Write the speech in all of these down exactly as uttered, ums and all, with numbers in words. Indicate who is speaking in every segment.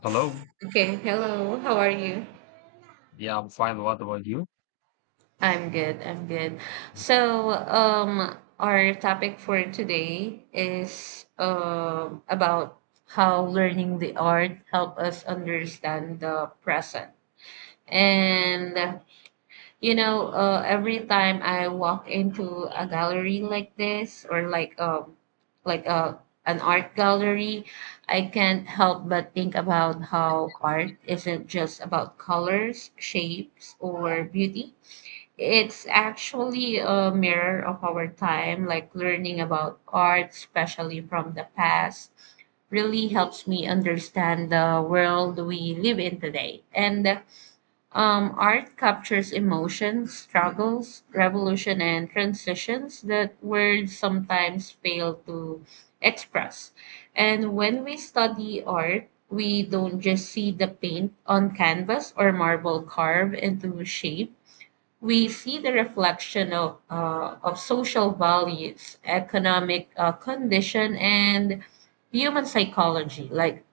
Speaker 1: Hello.
Speaker 2: Okay, hello. How are you?
Speaker 1: Yeah, I'm fine. What about you?
Speaker 2: I'm good. I'm good. So, um, our topic for today is um about how learning the art help us understand the present. And you know, uh, every time I walk into a gallery like this or like um like a an art gallery, I can't help but think about how art isn't just about colors, shapes, or beauty. It's actually a mirror of our time, like learning about art, especially from the past, really helps me understand the world we live in today. And um, art captures emotions, struggles, revolution, and transitions that words sometimes fail to express. And when we study art, we don't just see the paint on canvas or marble carved into shape. We see the reflection of, uh, of social values, economic uh, condition, and human psychology, like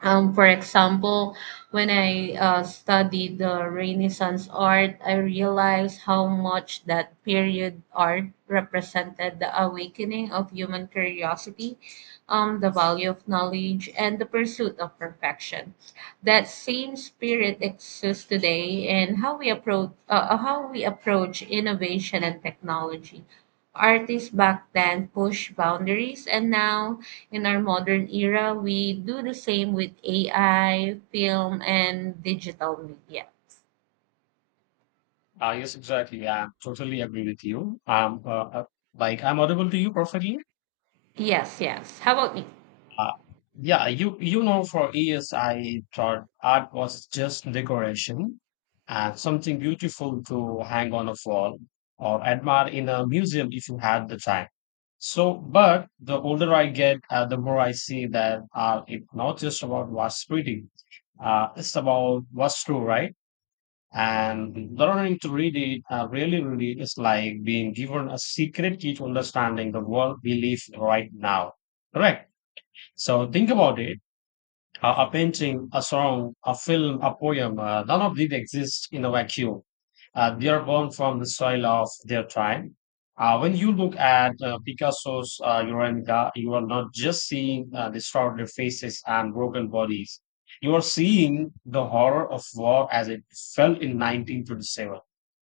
Speaker 2: um, for example, when I uh, studied the Renaissance art, I realized how much that period art represented the awakening of human curiosity, um, the value of knowledge, and the pursuit of perfection. That same spirit exists today in how we approach uh, uh, how we approach innovation and technology. Artists back then pushed boundaries, and now in our modern era, we do the same with A I, film, and digital media.
Speaker 1: Uh, yes, exactly. Yeah, I totally agree with you. Um, uh, uh, like I'm audible to you perfectly.
Speaker 2: Yes, yes. How about me?
Speaker 1: Uh, yeah, you you know, for years I thought art was just decoration and something beautiful to hang on a wall or admire in a museum if you had the time. So, but the older I get, uh, the more I see that art is not just about what's pretty. Uh, it's about what's true, right? And learning to read it, uh, really read it, is like being given a secret key to understanding the world we live right now. Correct. So think about it. A, a painting, a song, a film, a poem, uh, none of these exist in a vacuum. Uh, they are born from the soil of their time. Uh, when you look at uh, Picasso's uh, Guernica, you are not just seeing uh, distorted faces and broken bodies. You are seeing the horror of war as it fell in nineteen twenty-seven.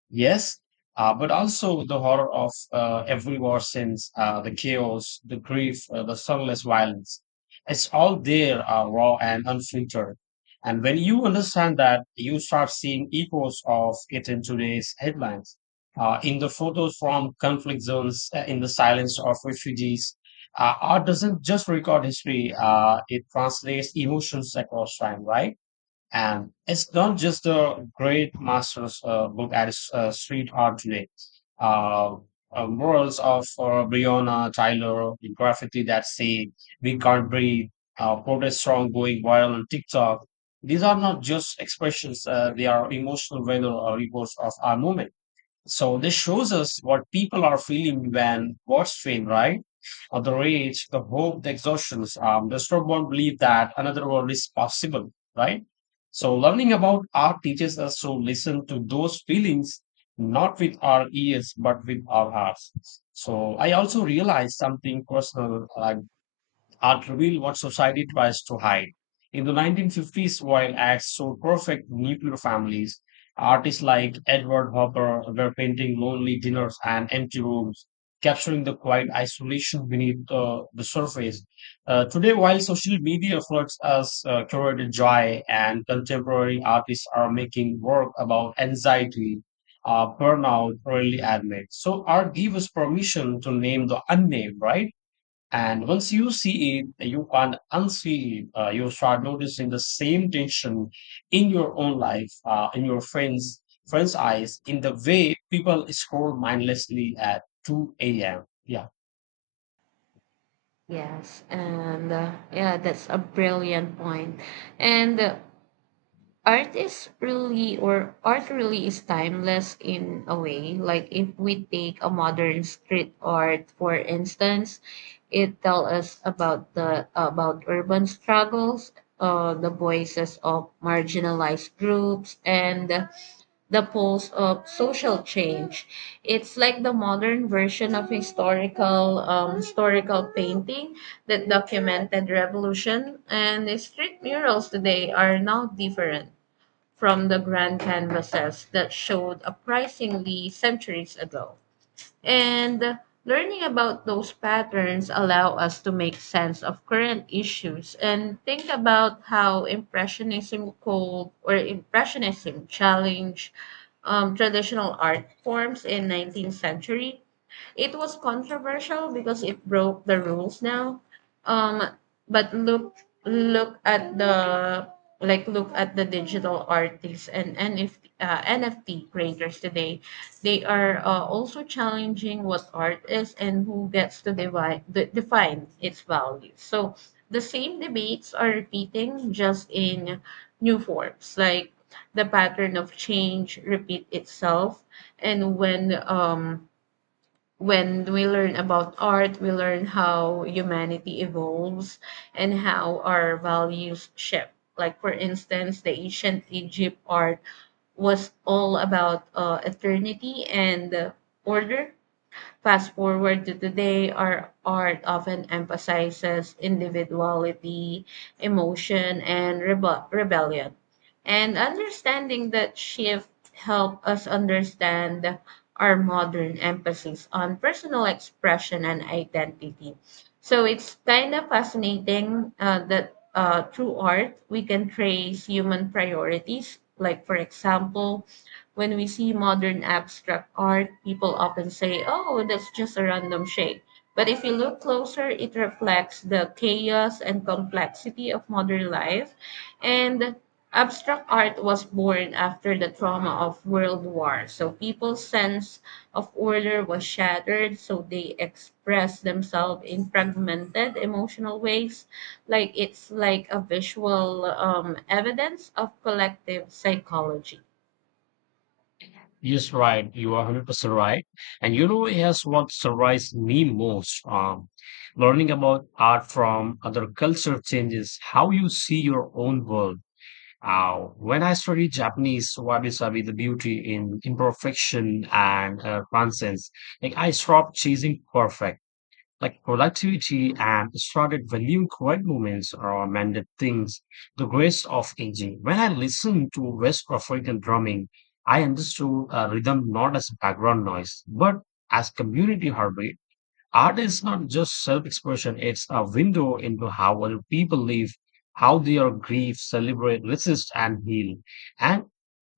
Speaker 1: Yes, uh, but also the horror of uh, every war since uh, the chaos, the grief, uh, the sunless violence. It's all there, uh, raw and unfiltered. And when you understand that, you start seeing echoes of it in today's headlines, uh, in the photos from conflict zones, uh, in the silence of refugees. Uh, art doesn't just record history, uh, it translates emotions across time, right? And it's not just a great master's uh, book at uh, street art today. Uh, uh, Murals of uh, Breonna Tyler, the graffiti that say "We can't breathe," uh, protest song going viral on TikTok. These are not just expressions; uh, they are emotional weather or reports of our movement. So this shows us what people are feeling when what's feeling, right? Or the rage, the hope, the exhaustions. Um, the not one belief that another world is possible, right? So learning about art teaches us to listen to those feelings, not with our ears, but with our hearts. So I also realized something personal, like art revealed what society tries to hide. In the nineteen fifties, while acts so perfect nuclear families, artists like Edward Hopper were painting lonely dinners and empty rooms, capturing the quiet isolation beneath uh, the surface. Uh, today, while social media floods us uh, curated joy, and contemporary artists are making work about anxiety, uh, burnout, early admit. So, art gives us permission to name the unnamed, right? And once you see it, you can't unsee it. Uh, you start noticing the same tension in your own life, uh, in your friends' friends' eyes, in the way people scroll mindlessly at two a m. Yeah.
Speaker 2: Yes, and uh, yeah, that's a brilliant point. And uh, art is really or art really is timeless in a way. Like if we take a modern street art, for instance, it tells us about the about urban struggles, uh, the voices of marginalized groups, and the pulse of social change. It's like the modern version of historical um, historical painting that documented revolution, and the street murals today are now different from the grand canvases that showed uprisingly centuries ago. And learning about those patterns allow us to make sense of current issues and think about how impressionism cold or impressionism challenged um, traditional art forms in nineteenth century. It was controversial because it broke the rules. Now, um but look look at the like look at the digital artists and nft uh, nft creators today. They are uh, also challenging what art is and who gets to divide, de- define its values. So the same debates are repeating, just in new forms, like the pattern of change repeat itself. And when um, when we learn about art, we learn how humanity evolves and how our values shift. Like for instance, the ancient Egypt art was all about uh, eternity and uh, order. Fast forward to today, our art often emphasizes individuality, emotion, and rebe- rebellion. And understanding that shift helped us understand our modern emphasis on personal expression and identity. So it's kind of fascinating uh, that uh, through art, we can trace human priorities. Like, for example, when we see modern abstract art, people often say, oh, that's just a random shape. But if you look closer, it reflects the chaos and complexity of modern life. And abstract art was born after the trauma of World War. So people's sense of order was shattered, so they express themselves in fragmented emotional ways. Like it's like a visual um, evidence of collective psychology.
Speaker 1: Yes, right. You are one hundred percent right. And you know, here's what surprised me most. Um, learning about art from other culture changes how you see your own world. Uh, when I studied Japanese wabi sabi, the beauty in imperfection and uh, nonsense, like I stopped chasing perfect, like productivity, and started valuing quiet moments or mended things. The grace of aging. When I listened to West African drumming, I understood uh, rhythm not as background noise, but as community heartbeat. Art is not just self expression, it's a window into how other people live, how they are grieve, celebrate, resist, and heal. And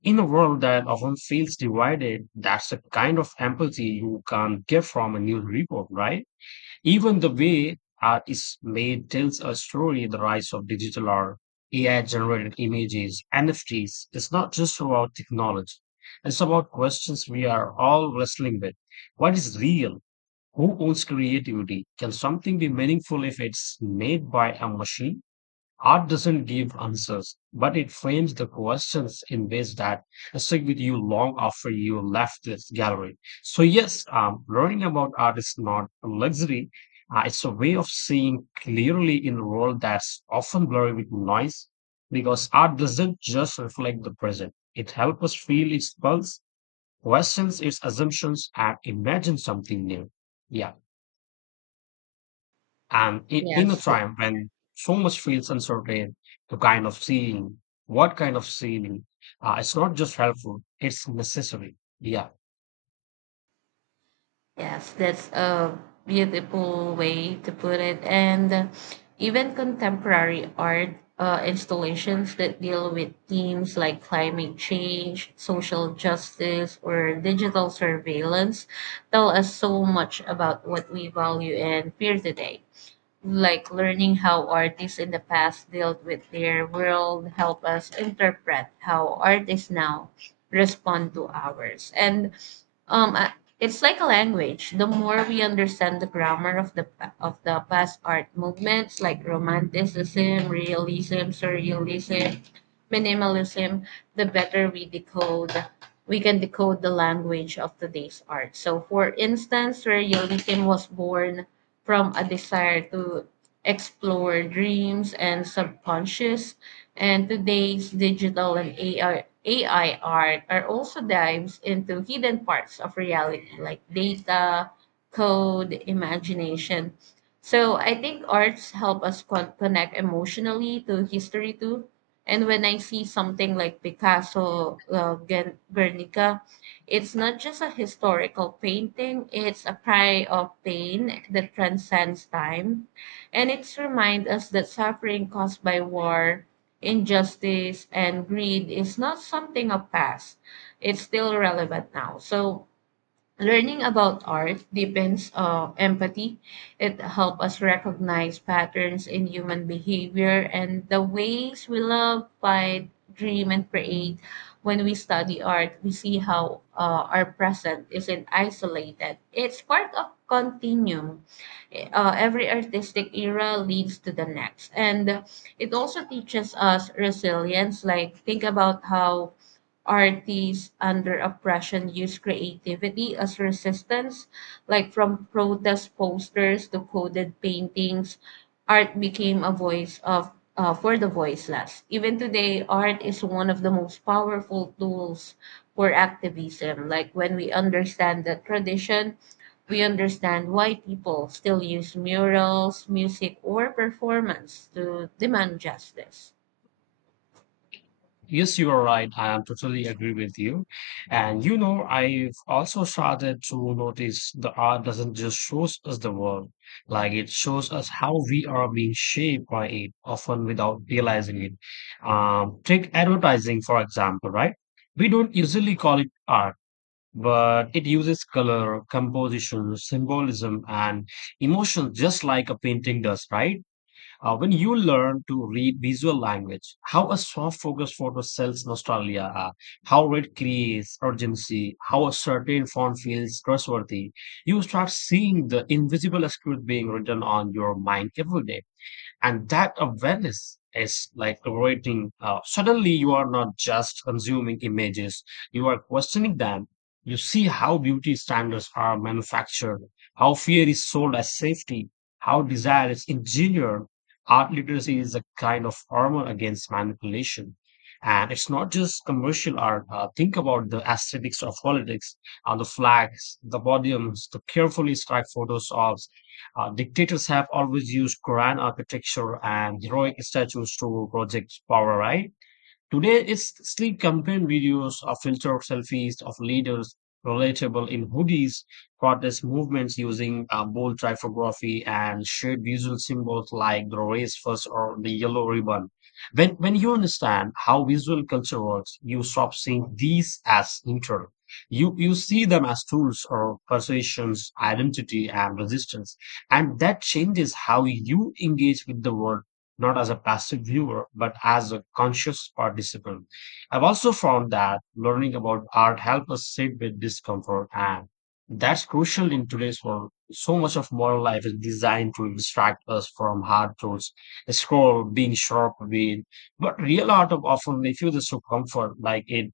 Speaker 1: in a world that often feels divided, that's the kind of empathy you can get from a news report, right? Even the way art is made tells a story the rise of digital art, A I generated images, N F Ts. It's not just about technology, it's about questions we are all wrestling with. What is real? Who owns creativity? Can something be meaningful if it's made by a machine? Art doesn't give answers, but it frames the questions in ways that stick with you long after you left this gallery. So, yes, um, learning about art is not a luxury. Uh, it's a way of seeing clearly in a world that's often blurry with noise because art doesn't just reflect the present. It helps us feel its pulse, questions its assumptions, and imagine something new. Yeah. And i- in a
Speaker 2: Yes.
Speaker 1: time when so much feels uncertain, the kind of seeing, what kind of seeing, uh, it's not just helpful, it's necessary. Yeah.
Speaker 2: Yes, that's a beautiful way to put it. And uh, even contemporary art uh, installations that deal with themes like climate change, social justice, or digital surveillance tell us so much about what we value and fear today. Like learning how artists in the past dealt with their world help us interpret how artists now respond to ours. And um uh, it's like a language. The more we understand the grammar of the pa- of the past art movements, like romanticism, realism, surrealism, minimalism, the better we decode we can decode the language of today's art. So for instance, surrealism was born from a desire to explore dreams and subconscious. And today's digital and AI, A I art are also dives into hidden parts of reality like data, code, imagination. So I think arts help us con- connect emotionally to history too. And when I see something like Picasso, uh, Gen- Guernica, it's not just a historical painting, it's a cry of pain that transcends time. And it's reminds us that suffering caused by war, injustice, and greed is not something of past. It's still relevant now. So learning about art deepens uh, empathy. It helps us recognize patterns in human behavior and the ways we love, fight, dream, and create. When we study art, we see how uh, our present isn't isolated. It's part of continuum. Uh, every artistic era leads to the next, and it also teaches us resilience. Like think about how artists under oppression use creativity as resistance, like from protest posters to coded paintings. Art became a voice of uh, for the voiceless. Even today, art is one of the most powerful tools for activism. Like when we understand the tradition, we understand why people still use murals, music, or performance to demand justice.
Speaker 1: Yes, you are right. I am totally agree with you. And you know, I've also started to notice the art doesn't just shows us the world, like it shows us how we are being shaped by it, often without realizing it. Um, take advertising, for example, right? We don't usually call it art but it uses color, composition, symbolism, and emotion just like a painting does, right? Uh, when you learn to read visual language, how a soft focus photo sells nostalgia, uh, how it creates urgency, how a certain font feels trustworthy, you start seeing the invisible script being written on your mind every day, and that awareness is like creating uh, suddenly you are not just consuming images, you are questioning them, you see how beauty standards are manufactured, how fear is sold as safety, how desire is engineered. Art literacy is a kind of armor against manipulation, and it's not just commercial art. Uh, think about the aesthetics of politics, uh, the flags, the podiums, the carefully styled photos of uh, dictators have always used grand architecture and heroic statues to project power, right? Today, it's sleek campaign videos of filtered selfies of leaders, relatable in hoodies, protest movements using uh, bold typography and shared visual symbols like the race first or the yellow ribbon. When, when you understand how visual culture works, you stop seeing these as neutral. You, you see them as tools or persuasions, identity, and resistance. And that changes how you engage with the world, not as a passive viewer, but as a conscious participant. I've also found that learning about art helps us sit with discomfort, and that's crucial in today's world. So much of modern life is designed to distract us from hard truths, scroll, being sharp, being. But real art often refuses to comfort, like it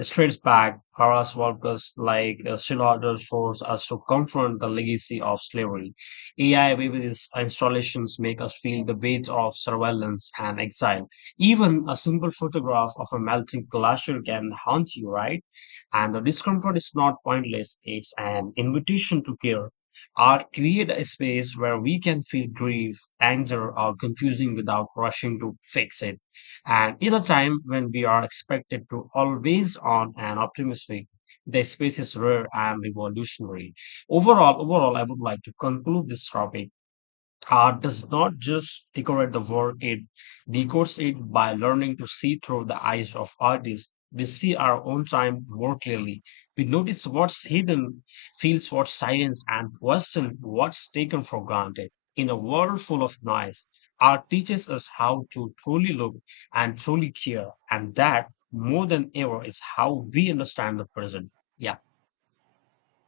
Speaker 1: strays back. Horace Walker's like uh, still orders force us to confront the legacy of slavery. A I based installations make us feel the weight of surveillance and exile. Even a simple photograph of a melting glacier can haunt you, right? And the discomfort is not pointless, it's an invitation to care. Art create a space where we can feel grief, anger, or confusing without rushing to fix it. And in a time when we are expected to always on and optimistic, the space is rare and revolutionary. Overall, overall, I would like to conclude this topic. Art does not just decorate the world, it decodes it by learning to see through the eyes of artists. We see our own time more clearly. We notice what's hidden, feels what's silence, and question what's taken for granted. In a world full of noise, art teaches us how to truly look and truly care, and that more than ever is how we understand the present. Yeah.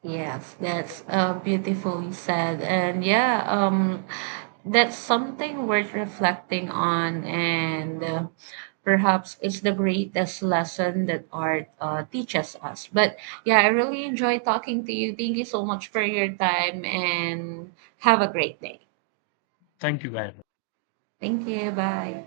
Speaker 2: Yes, that's uh, beautifully said. And yeah, um, that's something worth reflecting on. And uh, perhaps it's the greatest lesson that art uh, teaches us. But yeah, I really enjoy talking to you. Thank you so much for your time and have a great day.
Speaker 1: Thank you, guys.
Speaker 2: Thank you. Bye.